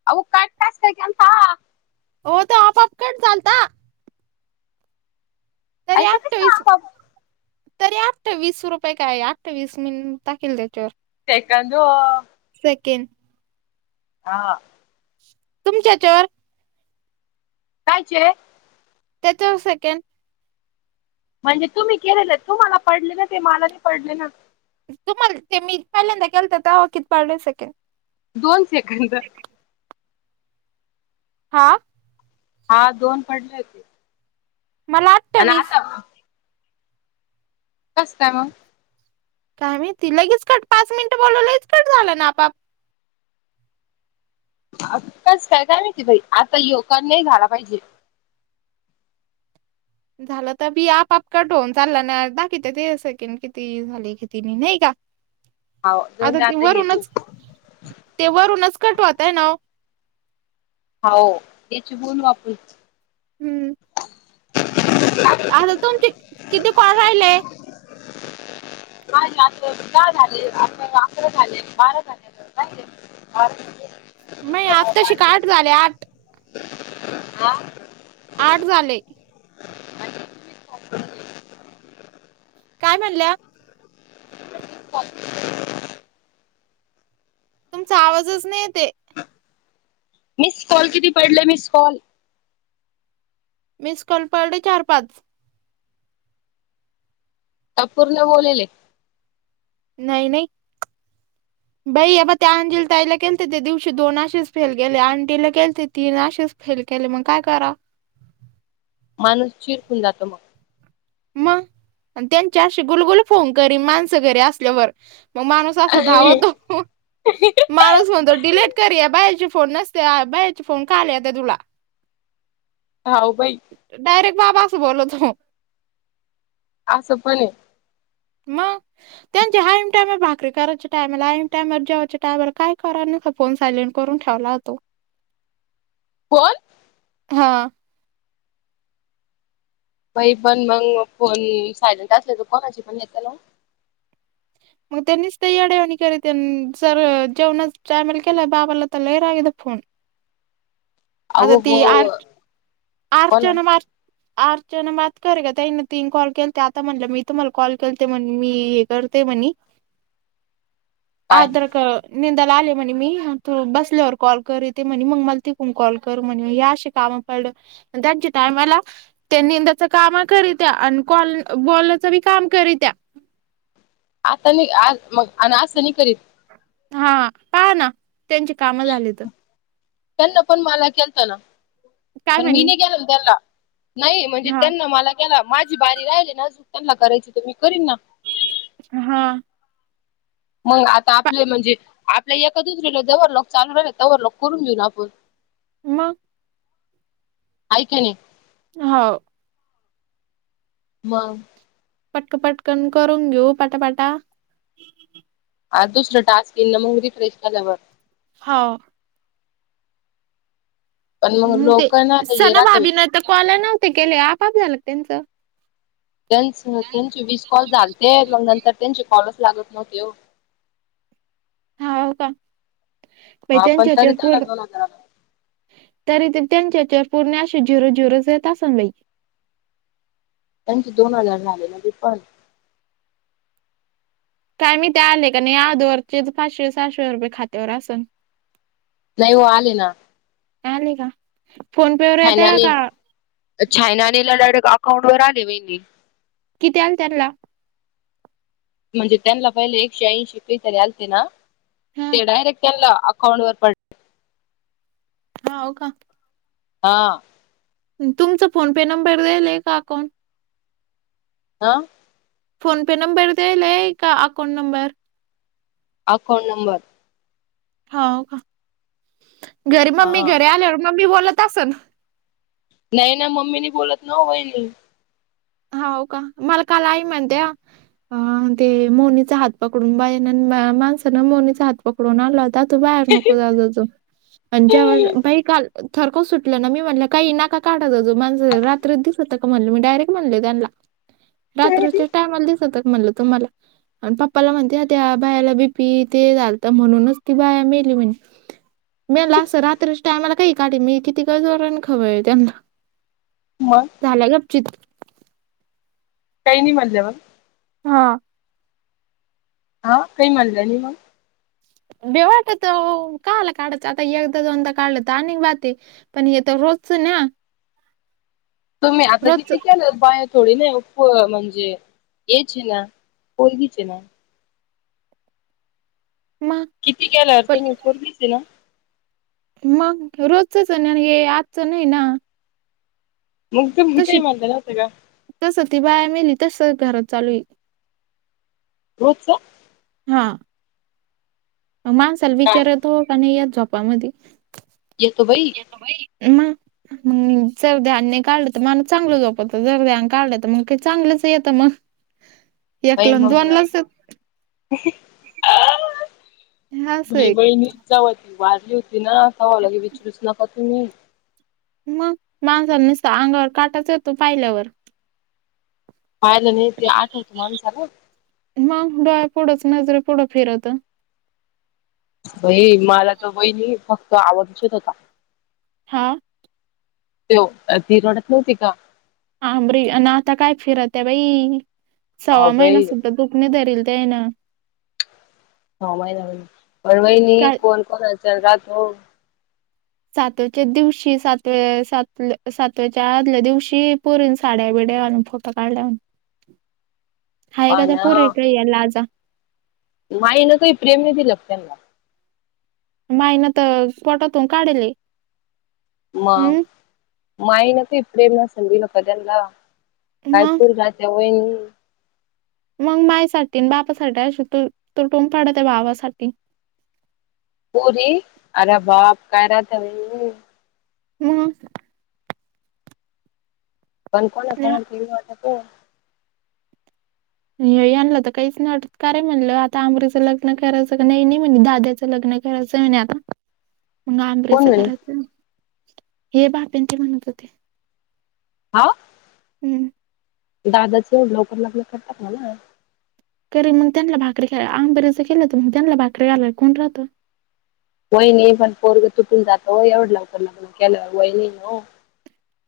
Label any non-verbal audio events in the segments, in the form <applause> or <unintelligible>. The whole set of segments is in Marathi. <inaudible> ओ तो आपोआप कट झालता तरी ऐसा कैसा आठवीस आप तरी आठवीस रुपये काय, आठवीस मी टाकेल त्याच्यावरऽ सेकंदऽऽओ सेकेन्ड हा तुमच्याच्यावर काय ते सेचाळीस सेकंड म्हणजे तुम्ही केलेलं तुम्हाला पडले ना ते मलाही पडले न तुम्हाला ते मी पहिल्यांदा केलत त तवा किती पडलं सेकंड दोन सेकंद हा हा दोन पडलेत मला आणि अठ्ठावीस आता कसकाय मग? काय माहि ती लगेच, कट पाच मिनिटं बोलवलंगेच कट झालं ना आपऽ कस काय काय माहीती बाई,, आता यो कट नाही झाला पाहिजे. झालं तर बी आपआप काटवन चालला ना,, दाकीित ते सेकंड किती झाले, किती नाही नाही का? हो जाऊन दे अगं ते आता ये वरूनच,, ते वरूनच कट व्हतय नव्ह होा,, त्याची बोल वापरऽ हम्म, <inaudible> तुम किती कर राहिलय आ दहा झाले अ अकरा झाले बारा झालेहिे ह आहे नाही आत् तशी काठ झाले आठ हा आठ झाले आणि तुम्हीच करून घ्या. काय म्हणल्या ह तुमचा आवाजच नाही येते. मिस कॉल किती पडले मिस कॉल. मिसकॉल पळले चार पाच अ पूर्ण बोललेले नाही नाही बाई अबा ते अंजीला ताईला केलते ते दिवशी दोन आशेच फेल गेले अंटीला केलते तीन आशेच फेल केले मग काय करा माणूस चिरकून जातो मग मग त्यांच्या अशी गुलगुल फोन करी माणसं घरी असल्यावर मग माणूस धावतो माणूस म्हणतो डलेट करया बायाचे फोन नसते बायाचे फोन कालता तुला. हाऊ बाई डायरेक्ट बाबा असं बोलतो असं पण मग त्यांचे हा इमटाम भाकरी कयचे टायमला आहे टायमर जेवायच्या टामला काय कराणार नस फोन सायलेंट करून ठेवला होतो <inaudible> कोण हा मई पण मग फोन सायलेंट असले तर कोणाची पण घेत ना मग त्यांनीच ते याडवणी करी जर जेवणच टयमल केला बाबाला तर लैराग फोन आता अहो ती हो आर हो ना अर्चना मार. आर जण मात करे का त्यान तीन कॉल केलते आता म्हणलं मी तुम्हाला कॉल केलते म्हण मी करते म्हणे काय आद्र का निंदाला आले म्हणे मी तू बसल्यावर कॉल कर येते म्हणे मग मला तिकून कॉल. कर म्हण ह अशी काम पडलं त्यांच्या टायमाला त्या निंदाच काम करीत्या आणि कॉल बोलण्याचं बी काम करीत्या आतानी आज मग आणि आज त्यांनी करीत हा पहा ना त्यांची कामं झाली तर त्यांना पण मला केलत ना काय पण मी म्हणे नाही केेल ना त्यांना नाही म्हणजे हा त्यांना मला केला माझी बारी राहिली ना अजूक त्यांना करायची तर मी करीन ना. हा मग आता आपले म्हणजे आपल्याला एका दुसरीेला जवर लोक चालू राहिले तवर लोक करून घेऊन आपण मग ऐकणे हो म पटक पटकन करून घेऊ पाटापाटा हा दुसरं टास्क येन ना मग दी फ्रेश झाल्यावर हो पण मग हम् ते लोक ना हे सना राहत बाई भाभीन तर कॉल नव्हते गेले आपाआप झालं त्यांचं त्यांच त्यांची विस कॉल झालते मग नंतर त्यांचे कॉलच लागत नव्हते हा काै हा पण त्यांच्याच्या तरी त्यांना पूरण दोन हजार आला तरी ते त्यांच्याच्यावर पूर्ण अे झिरो झिरोेत असई त्यांचे दोन हजार झाले म्ह पण काय मी ते आले का नाही आज ववररचे पाचशे सहाशे रुपये खात्यावर असन नाही हो आले ना आले का फोन पे वर येत छायनाने का छायनानीला डायरेक्ट अकाउंटवर आले महिनी कित्यालं तेला म्हणजे त्यांना पहिले एकशे ऐंशी पै तरी आलते ना हा ते डायरेक्ट त्यांना अकाउंट वर पडला हा हो का हा तुमचा फोन पे नंबर देईल आहे का अकाउंट हा फोनपे नंबर देईलाय का अकाउंट नंबर अकाउंट नंबर हो का घरी मम्मी हा घरी आलेवर मम्मी बोलत असन नाही ना मम्मीनी बोलत न वहिणी हो का मला काला आई म्हणते अ ते मोनीचा हात पकडून बाया माणसान मोनीचा हात पकडून आलाता तो बाहेर नको दादा तो आणि ज्याव्हा बाई काल थरकव सुटलं ना मी म्हटलं काही ना काढात जाज मा रात्र दिसत का म्हट मी डायरेक्ट म्हणले त्यांना रात्रीच्या टायमला दिसत म्हणलं तुम्हाला आणि पप्पाला म्हणते आ त्या बायाला बीपी ते झालत म्हणूनच ती बाया मेली म्हणज मी म्हणाला असं रात्रीच्या टायमाला काही काढ मी किती गज आणि खवळ त्यांना मग झाल्या गित काही नाही म्हणलं मग हा हा काही म्हणलं मग बेवाट तर का आलं काढाचं आता एकदा दोनदा काढलं तर आणि बात आहे पण येत रोजच ना तुम्ही आता रोजच किती केलं बा थोडी नाही उप म्हणजे येच आहे ना पलगीच आहे ना मग किती केला अर्थ पण मकर दिस ना मग रोजचच नाही हे आजचं नाही ना मग तुम काही मानताय नव्हं का तर सती बाया मेली तर घरात चालूई होजस हा माणसाला हा विचारत हो का नाही यात झोपामध्ये येतो बाई म मग जरद्यानी काढलं तर माण चांगलं झोपत जरद काढलं तर मग काही चांगलंच येतं मग हम वई म असं भई आहे बहीणीच जाव त वारली होती ना कावाला की विचरूच नका तुम्ही मग माणस नुसत अंगावर काटाच येतो पाहिल्यावर पाहाला नाही ते आठवतो माणसाला मग डोळ्या पुढंच नजरे पुढं फिरत बई मला तर बहीणी फक्त आवज उचत होता हा त ती रडत नव्हती का आंबरी ना आता काय फिरत आहे बाई अहो सव्वा महिना बाई सुद्धा कुकण धरील ते आहे ना न महिना म पर वईनी काय कोण कोण अ चल रा तो सातवाच्या दिवशी सात्या सातव्याच्या आदल्या दिवशी परून साड्या बिडे्या अनुभव प काढल्याून हाय कादा पूर पाना आहे का या लाजा माईन काही प्रेम नाही दिलं त्यांना मायन तर पटातून काढली मा मायनक इपडेेम ना सधीला कदला मग कायपूर ग त्या वन मग माय साठी बापासाठीठी अ तू तू टोम पाडत भावासाठी पूरी अरे बाप काय राहत र हम् पण कोण फोण केू वात त हे आणलं तर काहीच नाही अटतकारय म्हणलं आता आमरीच लग्न करायं नाही नाही म्हणे दाद्याच लग्न जमीन आता मग आंबरेच कोण म्हणे कराचं हे बाप्यांचे म्हणत होते हा हम्म दादाचे एवढे लवकर लग्न करतात ना ना कररी मग त्यांना भाकरी खा आम बरेच केलं तर मग त्यांनाला भाकरी घाललाय कोण राहतं वहिणी पण पोरगं तुटून जातो एवढं लवकर लग्न केलं वहिनी न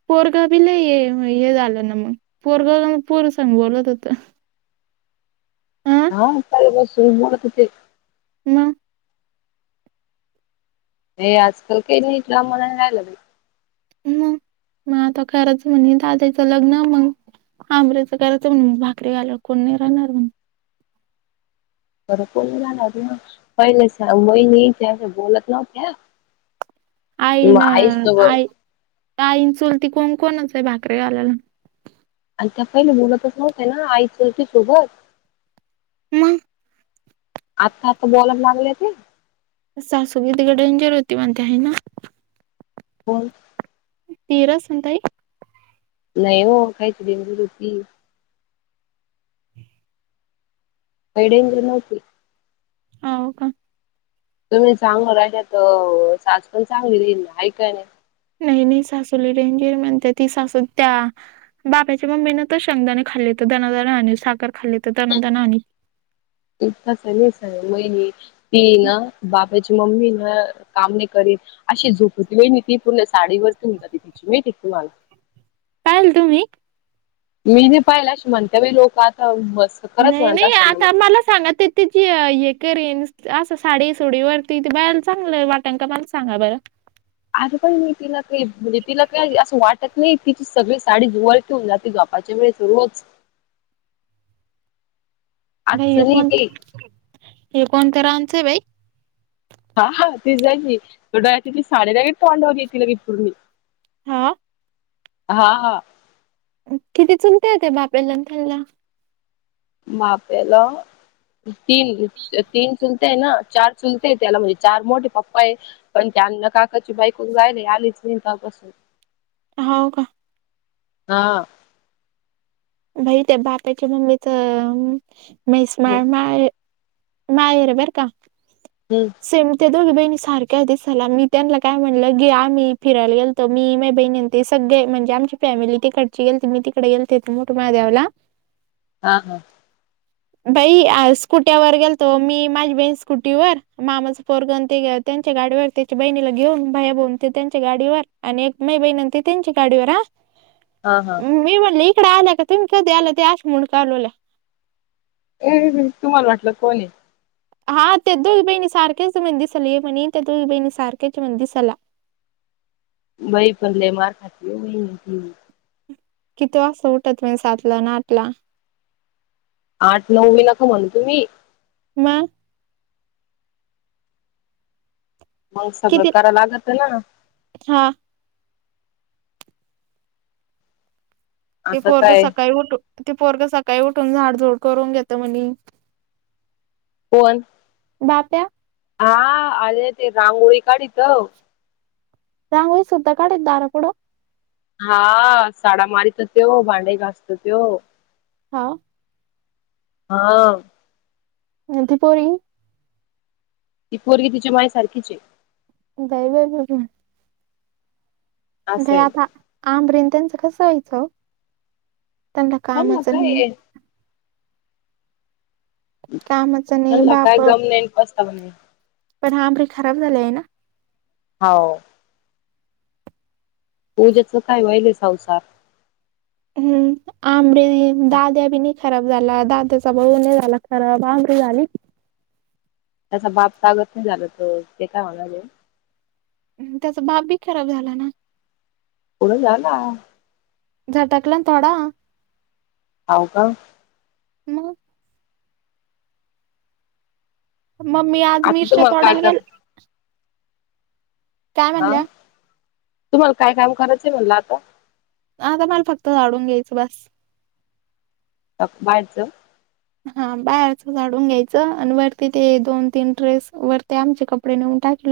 पोरगा बीला हे झालं ना मग पोरगाव पोर सांग बोलत होत अं हा का बस सु मोत म हे आजकाल काही नाही कामाला राहिला ह मग आता खरंच म्हणे दादाचं लग्न मग आांमरेचं करायचं म्हण भाकरी घाल कोण नाही राहणार म्हण बर कोण झालत ना पहिले स मई नाही बोलत नवत्या आई ना आई ताईन चुलती कोंकणच आहे भाकरीे गालायला आणि त्या पहिले बोलतच नव्हते ना आई चुलती सोबत मग आत्ता आत्ता बोलाया लागले ते सासू कितीक डेंजर होती म्हणते आहे ना हो तीरासंतई नाही हो खायची देणगी रोटी काही डेंजर नव्हती हो का तुम्ही चांगल राहिला तर सास पण चांगली राहील हाय का नाही. नाही नाही सासु लय डेंजर म्हणते ती सासू त्या... बापच्या मम्मी ना तर शंगदाणे खाल्लेत दनादा आण साखर खाल्ली तर दानाना आनी.. ती ना बाबाची मम्मी ना काम नाही करीत अशी झोपत वळ ती पूर्ण साडी वरती होऊन जाते तिची माहिती का तुम्हाला ल तुम्ही मी नाही पाहिला म्हणते बाई लोक आता मस्.... नाई नाई आता मला सांगा तें तची हे करीन असं साडी सोडी वरती त बाहेर चांगलं वाटल का मला सांगा बरं. अग पण तिला तिला काही म्हणजे तिला काय असं वाटत नाही तिची सगळी साडी धुवाय <unintelligible> रिकामा ऑडिओ नाई हे असली की कोणत्या, कोणत्या रांची हाय बाई? हा हा ते जाईल नी तिची साडी डायरेक्ट तोंडावर घेते लगे पूर्णी.. हा... हा हा. किती चुलते त्या्या बाप्याला ण त्यानला. माप्याला... तीन. तीन चुलतेय ना चार चुलतेय त्याला म्हणजे चार मोठे पप्पा आहे... पण त्यांना काकाची बाईक वरून जायले आलीच नाही काल पासून. हाव का? हा... बाई त्या बाप्याच्या मम्मीच तर मैस्माळ माळ.. नयेर बरं का. हम्. सेम त्या दोघी बहिणी सारख्या आहे दिसायला मी त्यांना काय म्हणलं ग आमही फिरायला गेलो तर मी मी बहिणी सगळे म्हणजे आमची फॅमिली तिकडची गे मी तिकडे गेलते मोठे महादेवला... रिकामा ऑडिओ हा हा. बाई आहेस कुठे वर गेलं त मी माझी बहीण स्कुटीवर मामाचं पोरगन ते त्यांच्या गाडीवर त्याच्या बहिणीला घेऊन भाया बून... तें त्यांच्या गाडीवर आणि एक मै बहिण त्यांच्या गाडीवर हा... हा हा मी म्हणले इकडे आल्या का तुम्ही कधी आला ते आश म्हणून कालवला.. ह तुम्हाला वाटलं कोण हाय? हा ते दोगी बहिणी सारखेच म्हणे दिसाला एक म्हणे त्या दोघी बहिणी सारखेचं हाय म्हणे दिसाला. बाई पण लय मार खाती ओ बाई ती.. किती वा असं उठत म्हणजे सातला नं आठला. आठ नऊ मी नको म्हणतो मी.. म. मग सगळं कराव लागत ना. हां. ते आता पोरग काय सकाळी उठून ते पोरग सकाळी उठून झाड झोड करून घेत म्हणे कोण? बाप्या. हा आले ते रांगोळी काढीत रांगोळी सुद्धा काढत दारा पुडं हा साडा मारीत तो भांडे घासतो त्यो. हा. हा... <unintelligible> ती पोरगी तिची माय सारखीच हाय. <unintelligible> घ असंय आता आब रिन त्यांचं कसं यायचं त्यांना कामच नाही. कामाचं नाही मला काय बाप गम नाही, पस्ताव नाही. पण हा आमरी खराब झाले आहे ना? हो. पूजेच काय वहिले संसार हम्म. आंमरी, दादया खराब झाल्या दादाचा भाऊ नाही झाला खराब आमरी झाली त्याचा बाप तागत नाही लागत ग, ते काय म्हणाले त्याचा बाप बी खराब झाला ना. पुढं झाला झटाकला थोडा हाऊ का मग मग मी आज आता मिर्च्या तुम्हाला काय तोडायला काम गेल काय आ, म्हणल्या तुम्हाला काय काम करायचं आहे म्हणलं आता आता मला फक्त झाडून घ्यायचं बास. <unintelligible> हा बाहेरच झाडून घ्यायचं, आणि वरती ते दोन तीन ड्रेस वरती आमचे कपडे नेऊन टाकल